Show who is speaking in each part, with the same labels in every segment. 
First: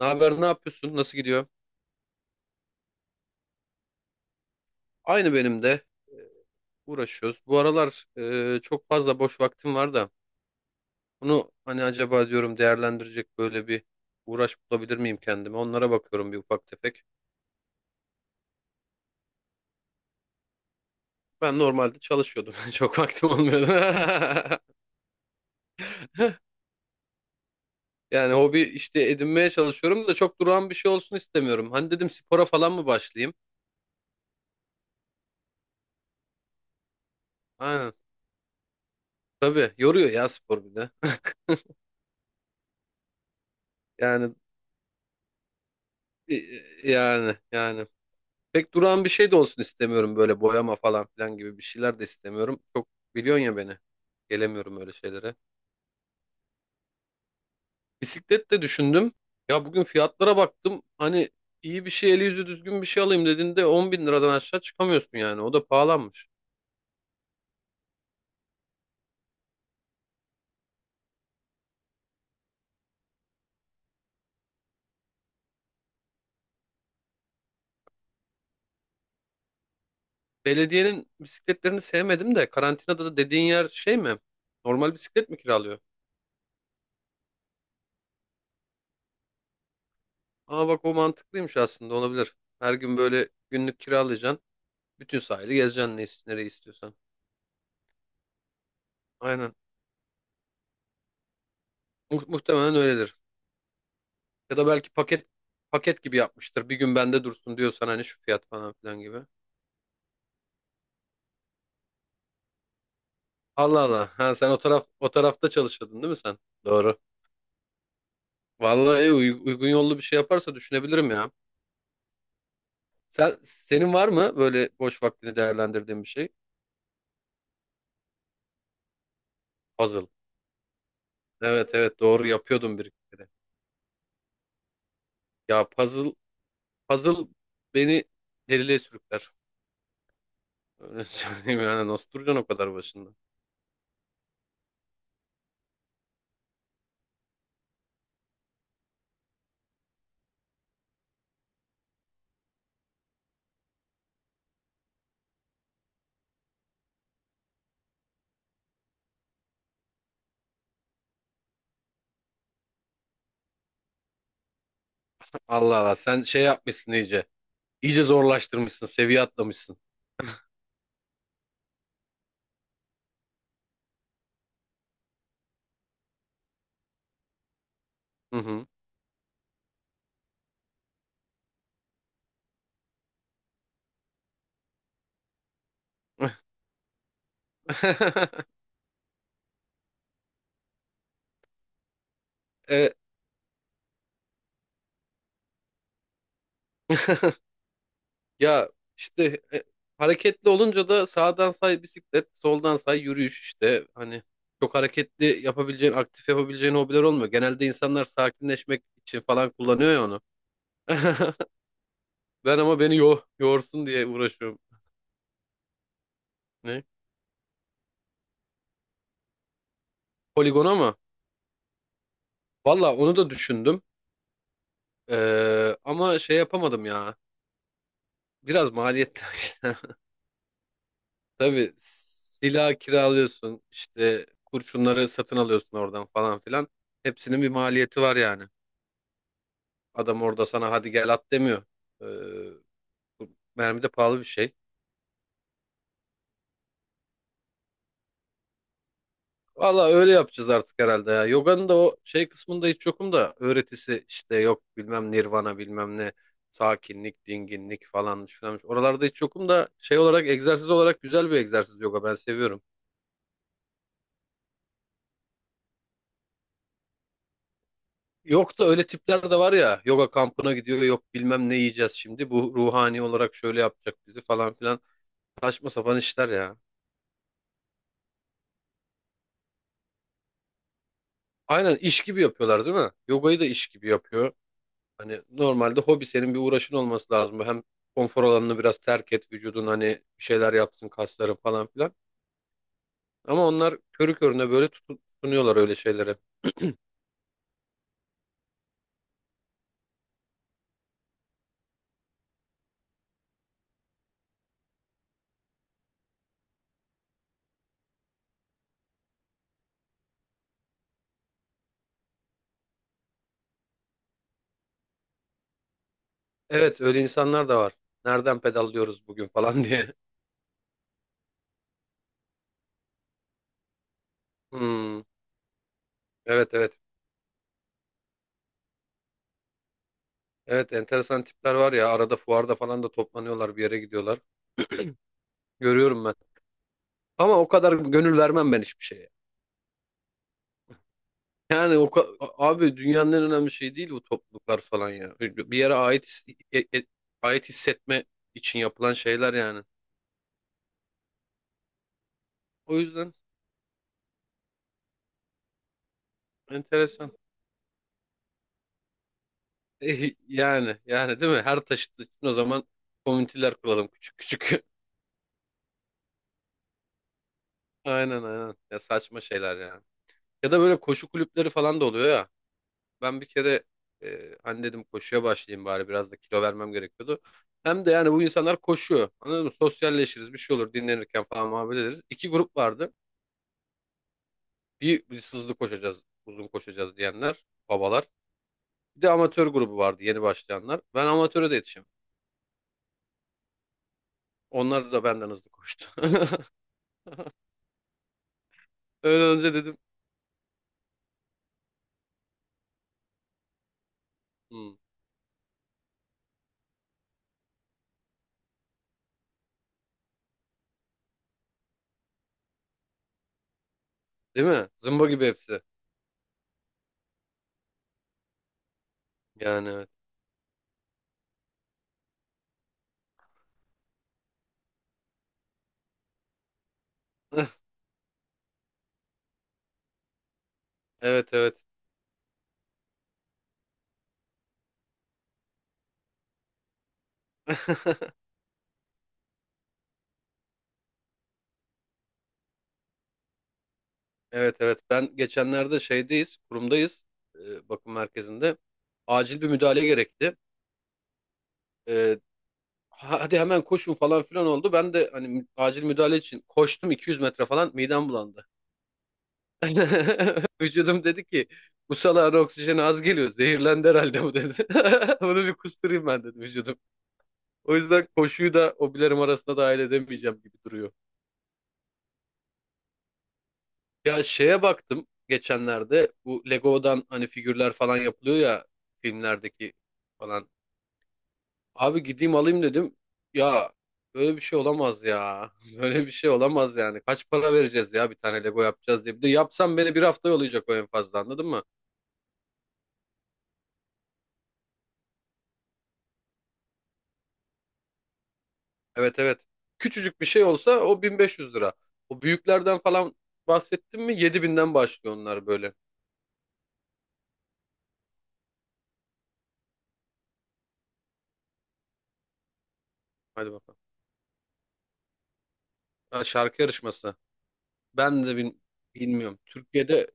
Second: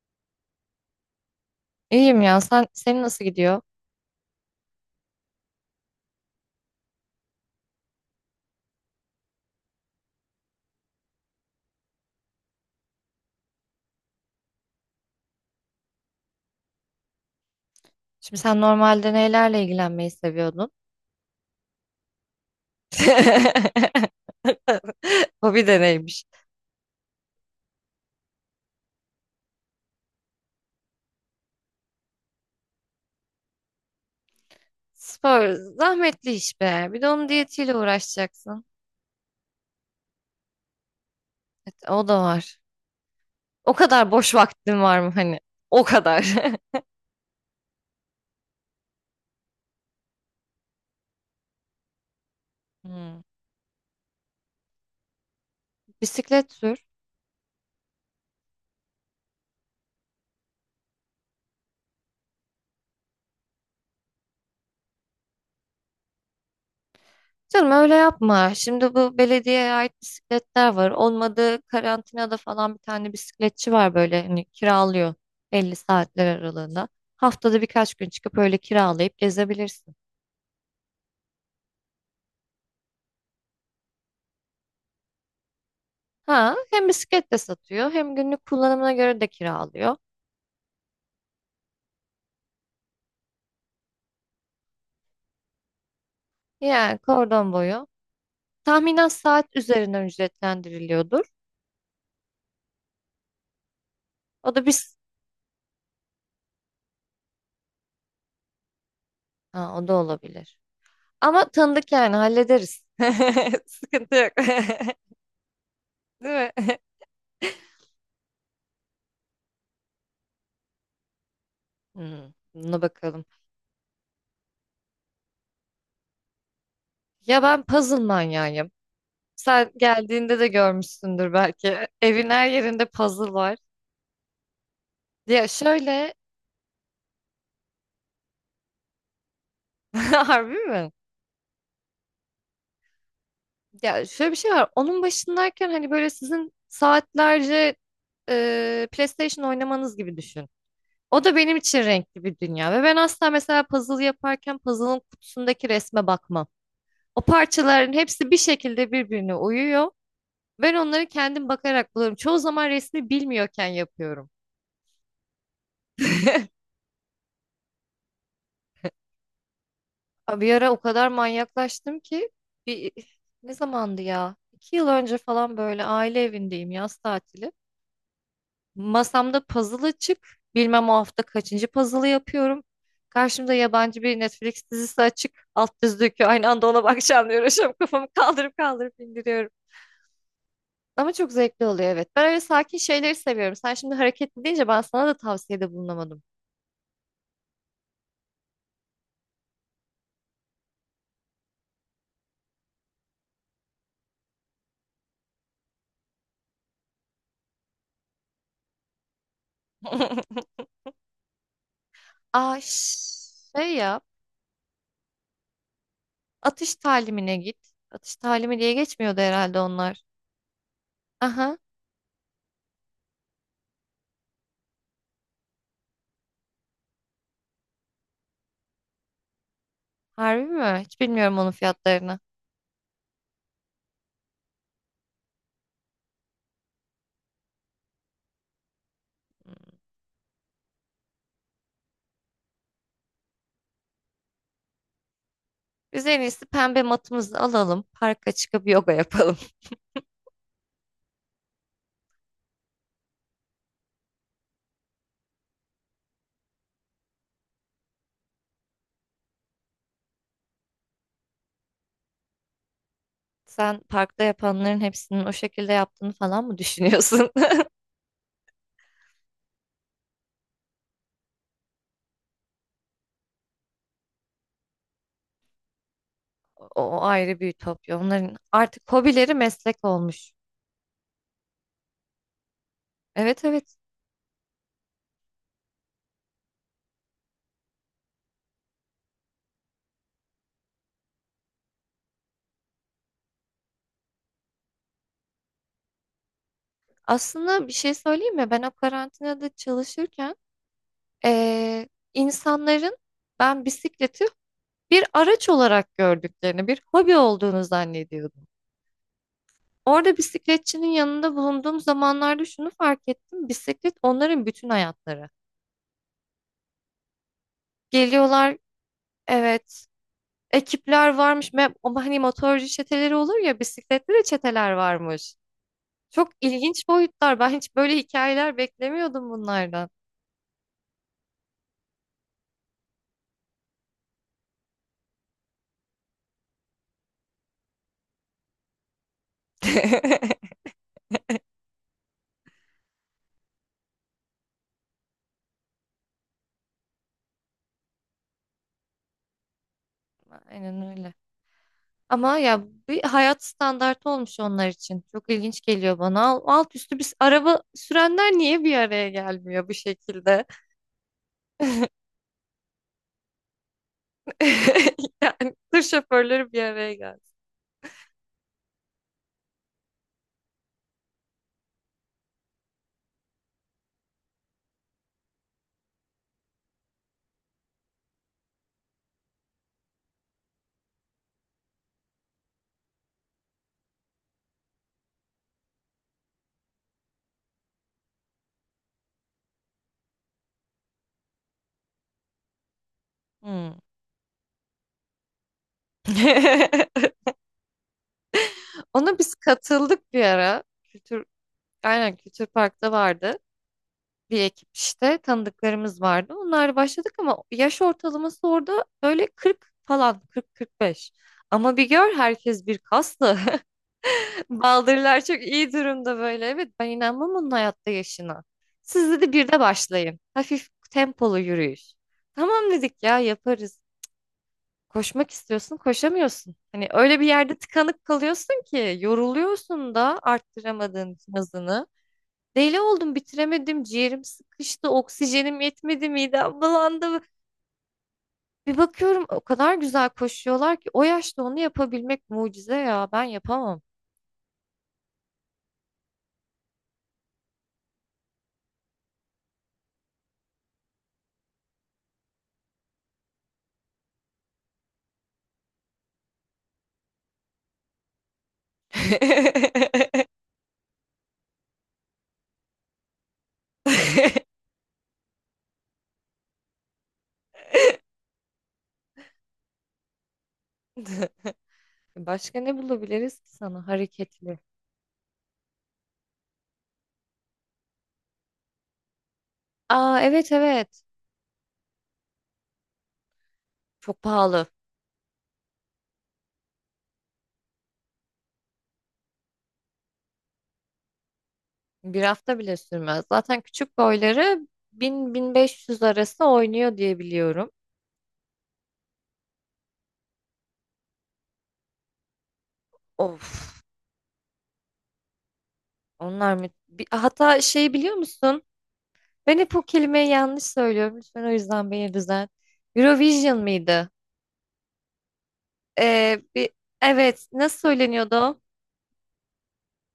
Speaker 1: Ne haber, ne yapıyorsun? Nasıl gidiyor?
Speaker 2: İyiyim ya. Senin nasıl gidiyor?
Speaker 1: Aynı benim de. Ee, Uğraşıyoruz. Bu aralar çok fazla boş vaktim var da bunu hani acaba diyorum değerlendirecek böyle bir uğraş bulabilir miyim kendime? Onlara bakıyorum bir ufak tefek.
Speaker 2: Şimdi sen normalde nelerle ilgilenmeyi seviyordun?
Speaker 1: Ben normalde çalışıyordum. Çok vaktim olmuyordu.
Speaker 2: Hobi de neymiş?
Speaker 1: Yani hobi işte edinmeye çalışıyorum da çok durağan bir şey olsun istemiyorum. Hani dedim spora falan mı başlayayım?
Speaker 2: Spor zahmetli iş be. Bir de onun diyetiyle
Speaker 1: Aynen.
Speaker 2: uğraşacaksın.
Speaker 1: Tabii yoruyor ya spor bir de.
Speaker 2: Evet, o da var. O kadar boş
Speaker 1: Yani
Speaker 2: vaktin var mı hani? O kadar.
Speaker 1: yani yani. Pek duran bir şey de olsun istemiyorum, böyle boyama falan filan gibi bir şeyler de istemiyorum. Çok
Speaker 2: Hmm.
Speaker 1: biliyorsun ya beni. Gelemiyorum öyle şeylere.
Speaker 2: Bisiklet sür.
Speaker 1: Bisiklet de düşündüm. Ya bugün fiyatlara baktım. Hani iyi bir şey, eli yüzü düzgün bir şey alayım dediğinde 10 bin liradan aşağı çıkamıyorsun yani. O da pahalanmış.
Speaker 2: Canım öyle yapma. Şimdi bu belediyeye ait bisikletler var. Olmadı karantinada falan bir tane bisikletçi var böyle hani kiralıyor 50 saatler aralığında. Haftada birkaç gün çıkıp öyle kiralayıp gezebilirsin.
Speaker 1: Belediyenin bisikletlerini sevmedim de, karantinada da dediğin yer şey mi? Normal bisiklet mi kiralıyor?
Speaker 2: Ha, hem bisiklet de satıyor hem günlük kullanımına göre de kiralıyor.
Speaker 1: Aa bak o mantıklıymış, aslında olabilir. Her gün böyle günlük kiralayacaksın. Bütün sahili gezeceksin, nereyi istiyorsan.
Speaker 2: Yani kordon boyu. Tahminen
Speaker 1: Aynen.
Speaker 2: saat üzerinden ücretlendiriliyordur.
Speaker 1: Muhtemelen öyledir.
Speaker 2: O
Speaker 1: Ya
Speaker 2: da
Speaker 1: da belki
Speaker 2: biz
Speaker 1: paket gibi yapmıştır. Bir gün bende dursun diyorsan hani şu fiyat falan filan gibi.
Speaker 2: ha, o da olabilir. Ama tanıdık yani hallederiz.
Speaker 1: Allah Allah.
Speaker 2: Sıkıntı
Speaker 1: Ha
Speaker 2: yok.
Speaker 1: sen o tarafta çalışıyordun değil mi
Speaker 2: Değil
Speaker 1: sen?
Speaker 2: mi?
Speaker 1: Doğru. Vallahi uygun yollu bir şey yaparsa düşünebilirim ya.
Speaker 2: Hmm, buna bakalım.
Speaker 1: Sen senin var mı böyle boş vaktini değerlendirdiğin bir şey?
Speaker 2: Ya ben puzzle manyağıyım. Sen
Speaker 1: Puzzle.
Speaker 2: geldiğinde de görmüşsündür
Speaker 1: Evet,
Speaker 2: belki.
Speaker 1: evet, doğru,
Speaker 2: Evin her
Speaker 1: yapıyordum
Speaker 2: yerinde
Speaker 1: bir iki kere.
Speaker 2: puzzle var. Ya
Speaker 1: Ya puzzle
Speaker 2: şöyle,
Speaker 1: puzzle beni deliliğe sürükler.
Speaker 2: harbi mi?
Speaker 1: Öyle söyleyeyim, yani nasıl duracaksın o kadar başında?
Speaker 2: Ya şöyle bir şey var. Onun başındayken hani böyle sizin saatlerce PlayStation oynamanız gibi düşün. O da benim için renkli bir dünya. Ve ben asla mesela puzzle yaparken puzzle'ın kutusundaki resme bakmam. O parçaların hepsi bir şekilde birbirine uyuyor. Ben onları kendim bakarak buluyorum. Çoğu zaman resmi bilmiyorken yapıyorum.
Speaker 1: Allah Allah sen şey yapmışsın iyice. İyice zorlaştırmışsın, seviye atlamışsın.
Speaker 2: Abi, bir ara o kadar manyaklaştım ki bir ne zamandı ya? 2 yıl önce falan böyle aile evindeyim, yaz tatili.
Speaker 1: Hı hı.
Speaker 2: Masamda puzzle açık. Bilmem o hafta kaçıncı puzzle yapıyorum. Karşımda yabancı bir Netflix dizisi açık. Alt düz döküyor. Aynı anda ona bakacağım diye uğraşıyorum. Kafamı kaldırıp kaldırıp indiriyorum. Ama çok zevkli oluyor, evet. Ben öyle sakin
Speaker 1: E,
Speaker 2: şeyleri seviyorum. Sen şimdi hareketli deyince ben sana da tavsiyede bulunamadım.
Speaker 1: ya işte hareketli olunca da sağdan say bisiklet, soldan say yürüyüş işte. Hani çok hareketli yapabileceğin, aktif yapabileceğin hobiler olmuyor. Genelde insanlar sakinleşmek için falan kullanıyor ya onu. Ben
Speaker 2: Aa
Speaker 1: ama beni
Speaker 2: şey
Speaker 1: yorsun
Speaker 2: ya.
Speaker 1: diye uğraşıyorum.
Speaker 2: Atış
Speaker 1: Ne?
Speaker 2: talimine git. Atış talimi diye geçmiyordu herhalde onlar.
Speaker 1: Poligona mı?
Speaker 2: Aha,
Speaker 1: Valla onu da düşündüm. Ama şey yapamadım ya. Biraz maliyetli işte.
Speaker 2: harbi mi? Hiç bilmiyorum onun
Speaker 1: Tabii
Speaker 2: fiyatlarını.
Speaker 1: silah kiralıyorsun, işte kurşunları satın alıyorsun oradan falan filan. Hepsinin bir maliyeti var yani.
Speaker 2: Hmm.
Speaker 1: Adam orada sana hadi gel at demiyor. Ee, mermi de pahalı bir şey.
Speaker 2: Biz en iyisi pembe matımızı alalım. Parka çıkıp yoga yapalım.
Speaker 1: Valla öyle yapacağız artık herhalde ya. Yoga'nın da o şey kısmında hiç yokum da, öğretisi işte yok bilmem nirvana bilmem ne, sakinlik, dinginlik falanmış filanmış. Oralarda hiç yokum da şey olarak, egzersiz olarak güzel bir egzersiz yoga, ben seviyorum.
Speaker 2: Sen parkta yapanların hepsinin o şekilde yaptığını falan mı düşünüyorsun?
Speaker 1: Yok da öyle tipler de var ya, yoga kampına gidiyor, yok bilmem ne yiyeceğiz şimdi, bu ruhani olarak şöyle yapacak bizi falan filan, saçma sapan işler ya.
Speaker 2: O ayrı bir ütopya. Onların artık hobileri meslek olmuş.
Speaker 1: Aynen iş gibi yapıyorlar değil mi? Yogayı
Speaker 2: Evet,
Speaker 1: da iş
Speaker 2: evet.
Speaker 1: gibi yapıyor. Hani normalde hobi senin bir uğraşın olması lazım. Hem konfor alanını biraz terk et, vücudun hani bir şeyler yapsın, kasların falan filan. Ama onlar körü körüne böyle tutunuyorlar öyle şeylere.
Speaker 2: Aslında bir şey söyleyeyim mi? Ben o karantinada çalışırken eee, insanların ben bisikleti bir araç olarak gördüklerini, bir hobi olduğunu zannediyordum. Orada bisikletçinin yanında bulunduğum zamanlarda şunu fark ettim. Bisiklet onların bütün hayatları.
Speaker 1: Evet, öyle insanlar da var. Nereden
Speaker 2: Geliyorlar,
Speaker 1: pedallıyoruz bugün falan
Speaker 2: evet,
Speaker 1: diye.
Speaker 2: ekipler varmış. Ama hani motorcu çeteleri olur ya, bisikletli de çeteler
Speaker 1: Hmm,
Speaker 2: varmış. Çok
Speaker 1: evet, evet,
Speaker 2: ilginç boyutlar. Ben hiç böyle hikayeler beklemiyordum bunlardan.
Speaker 1: evet, enteresan tipler var ya, arada fuarda falan da toplanıyorlar, bir yere gidiyorlar. Görüyorum ben. Ama o kadar gönül vermem ben hiçbir şeye. Yani abi dünyanın en önemli şeyi değil bu topluluklar falan ya. Bir yere e- e- ait hissetme için yapılan şeyler yani.
Speaker 2: Aynen öyle. Ama ya
Speaker 1: O
Speaker 2: bir
Speaker 1: yüzden
Speaker 2: hayat standartı olmuş onlar için. Çok ilginç geliyor bana. Alt üstü
Speaker 1: enteresan.
Speaker 2: biz araba sürenler niye bir araya gelmiyor bu
Speaker 1: Eh,
Speaker 2: şekilde?
Speaker 1: yani değil mi? Her taşıt için o zaman komüniteler kuralım, küçük küçük.
Speaker 2: Yani tır şoförleri bir araya geldi.
Speaker 1: Aynen, aynen. Ya saçma şeyler yani. Ya da böyle koşu kulüpleri falan da oluyor ya. Ben bir kere hani dedim koşuya başlayayım bari, biraz da kilo vermem gerekiyordu. Hem de yani bu insanlar koşuyor. Anladın mı? Sosyalleşiriz, bir şey olur, dinlenirken falan muhabbet ederiz. İki grup vardı. Bir, biz hızlı koşacağız uzun koşacağız diyenler, babalar. Bir de amatör grubu vardı, yeni başlayanlar. Ben amatöre de yetişim.
Speaker 2: Hmm.
Speaker 1: Onlar da benden hızlı koştu.
Speaker 2: Ona
Speaker 1: Öyle
Speaker 2: biz
Speaker 1: önce dedim.
Speaker 2: katıldık bir ara. Aynen, Kültür Park'ta vardı. Bir ekip
Speaker 1: Hmm,
Speaker 2: işte, tanıdıklarımız vardı. Onlarla başladık ama yaş ortalaması orada böyle 40 falan, 40-45. Ama bir gör, herkes bir kaslı.
Speaker 1: değil mi? Zımba
Speaker 2: Baldırlar
Speaker 1: gibi
Speaker 2: çok
Speaker 1: hepsi.
Speaker 2: iyi durumda böyle. Evet, ben inanmam onun hayatta yaşına. Siz dedi bir de
Speaker 1: Yani evet.
Speaker 2: başlayın. Hafif tempolu yürüyüş. Tamam dedik ya, yaparız. Koşmak istiyorsun, koşamıyorsun. Hani öyle bir yerde tıkanıp kalıyorsun ki yoruluyorsun da arttıramadığın
Speaker 1: Evet,
Speaker 2: için
Speaker 1: evet.
Speaker 2: hızını. Deli oldum, bitiremedim, ciğerim sıkıştı, oksijenim yetmedi, midem bulandı. Bir bakıyorum o kadar güzel koşuyorlar ki o yaşta onu yapabilmek mucize ya. Ben yapamam.
Speaker 1: Evet evet, ben geçenlerde şeydeyiz, kurumdayız, bakım merkezinde acil bir müdahale gerekti. E, hadi hemen koşun falan filan oldu. Ben de hani acil müdahale için koştum, 200 metre falan midem bulandı. Vücudum dedi ki bu salağın oksijeni az geliyor, zehirlendi herhalde bu dedi. Bunu bir kusturayım ben dedi vücudum. O yüzden koşuyu da hobilerim arasında dahil edemeyeceğim gibi duruyor.
Speaker 2: Başka ne bulabiliriz ki sana
Speaker 1: Ya
Speaker 2: hareketli?
Speaker 1: şeye baktım geçenlerde, bu Lego'dan hani figürler falan yapılıyor ya, filmlerdeki
Speaker 2: Aa,
Speaker 1: falan.
Speaker 2: evet evet.
Speaker 1: Abi gideyim alayım dedim. Ya
Speaker 2: Çok
Speaker 1: böyle bir şey
Speaker 2: pahalı.
Speaker 1: olamaz ya. Böyle bir şey olamaz yani. Kaç para vereceğiz ya bir tane Lego yapacağız diye. Bir de yapsam beni bir hafta yollayacak o en fazla, anladın mı?
Speaker 2: Bir hafta bile sürmez. Zaten küçük boyları 1000-1500 arası oynuyor diye biliyorum.
Speaker 1: Evet, evet. Küçücük bir şey olsa o 1500 lira. O büyüklerden falan
Speaker 2: Of,
Speaker 1: bahsettim mi, 7000'den başlıyor onlar böyle.
Speaker 2: onlar mı? Hatta şey, biliyor musun? Ben hep bu kelimeyi yanlış söylüyorum. Lütfen o yüzden beni düzelt.
Speaker 1: Hadi
Speaker 2: Eurovision
Speaker 1: bakalım.
Speaker 2: mıydı?
Speaker 1: Ha,
Speaker 2: Ee,
Speaker 1: şarkı
Speaker 2: bir,
Speaker 1: yarışması.
Speaker 2: evet, nasıl
Speaker 1: Ben
Speaker 2: söyleniyordu
Speaker 1: de
Speaker 2: o?
Speaker 1: bilmiyorum. Türkiye'de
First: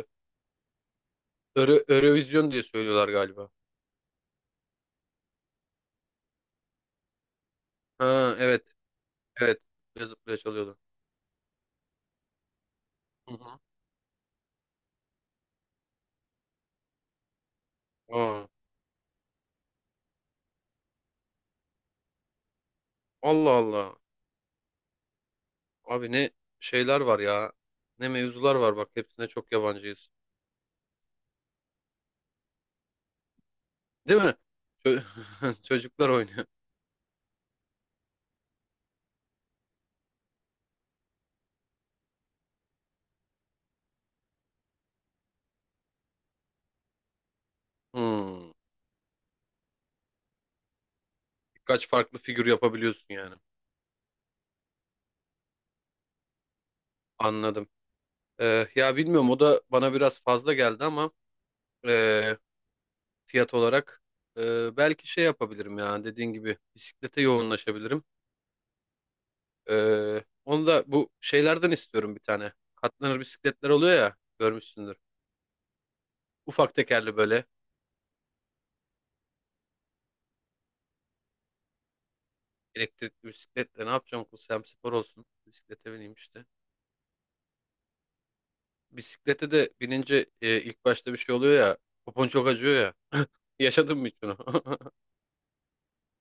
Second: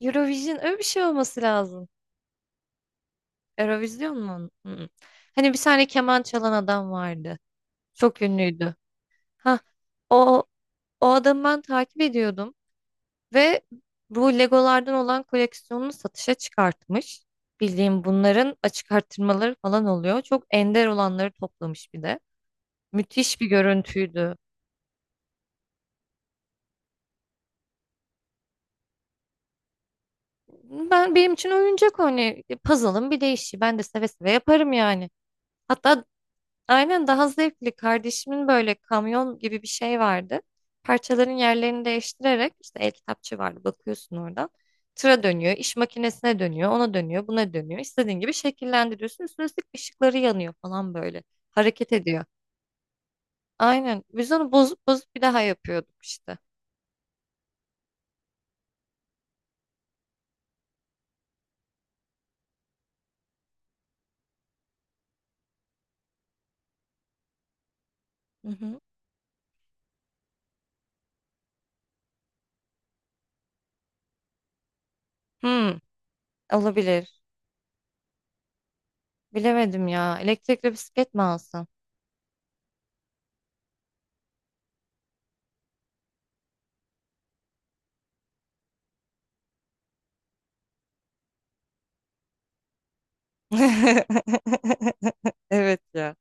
Speaker 2: Eurovision öyle bir şey olması lazım.
Speaker 1: Eurovision diye söylüyorlar galiba.
Speaker 2: Eurovision mu? Hı. Hani bir tane keman çalan adam vardı. Çok
Speaker 1: Ha evet.
Speaker 2: ünlüydü. Ha,
Speaker 1: Evet. Zıplaya zıplaya
Speaker 2: o
Speaker 1: çalıyordu.
Speaker 2: o adamı ben takip ediyordum.
Speaker 1: Hı hı.
Speaker 2: Ve bu Legolardan olan koleksiyonunu satışa çıkartmış. Bildiğim
Speaker 1: Aa,
Speaker 2: bunların açık artırmaları falan oluyor. Çok ender olanları toplamış bir de. Müthiş bir
Speaker 1: Allah Allah.
Speaker 2: görüntüydü.
Speaker 1: Abi ne şeyler var ya. Ne mevzular var bak. Hepsine çok yabancıyız.
Speaker 2: Benim için oyuncak o, hani puzzle'ın bir değişi. Ben de seve
Speaker 1: Değil
Speaker 2: seve
Speaker 1: mi?
Speaker 2: yaparım
Speaker 1: Çö-
Speaker 2: yani. Hatta
Speaker 1: Çocuklar oynuyor.
Speaker 2: Aynen, daha zevkli. Kardeşimin böyle kamyon gibi bir şey vardı. Parçaların yerlerini değiştirerek, işte el kitapçı vardı, bakıyorsun oradan. Tıra dönüyor, iş makinesine dönüyor, ona dönüyor, buna dönüyor. İstediğin gibi
Speaker 1: Hmm.
Speaker 2: şekillendiriyorsun. Üstüne üstlük ışıkları yanıyor falan böyle.
Speaker 1: Birkaç
Speaker 2: Hareket
Speaker 1: farklı
Speaker 2: ediyor.
Speaker 1: figür yapabiliyorsun yani.
Speaker 2: Aynen. Biz onu bozup bozup bir daha yapıyorduk işte.
Speaker 1: Anladım. Ya bilmiyorum, o da bana biraz fazla geldi ama e, fiyat olarak belki şey yapabilirim ya, dediğin gibi bisiklete yoğunlaşabilirim.
Speaker 2: Hı hı.
Speaker 1: Onu da bu şeylerden istiyorum bir tane. Katlanır bisikletler oluyor ya, görmüşsündür.
Speaker 2: Hmm,
Speaker 1: Ufak tekerli
Speaker 2: olabilir.
Speaker 1: böyle
Speaker 2: Bilemedim ya. Elektrikli bisiklet mi alsam?
Speaker 1: elektrikli bisikletle ne yapacağım kız, hem spor olsun. Bisiklete bineyim işte. Bisiklete de binince ilk başta bir şey oluyor ya. Popon çok acıyor ya. Yaşadın mı hiç bunu?
Speaker 2: Evet ya.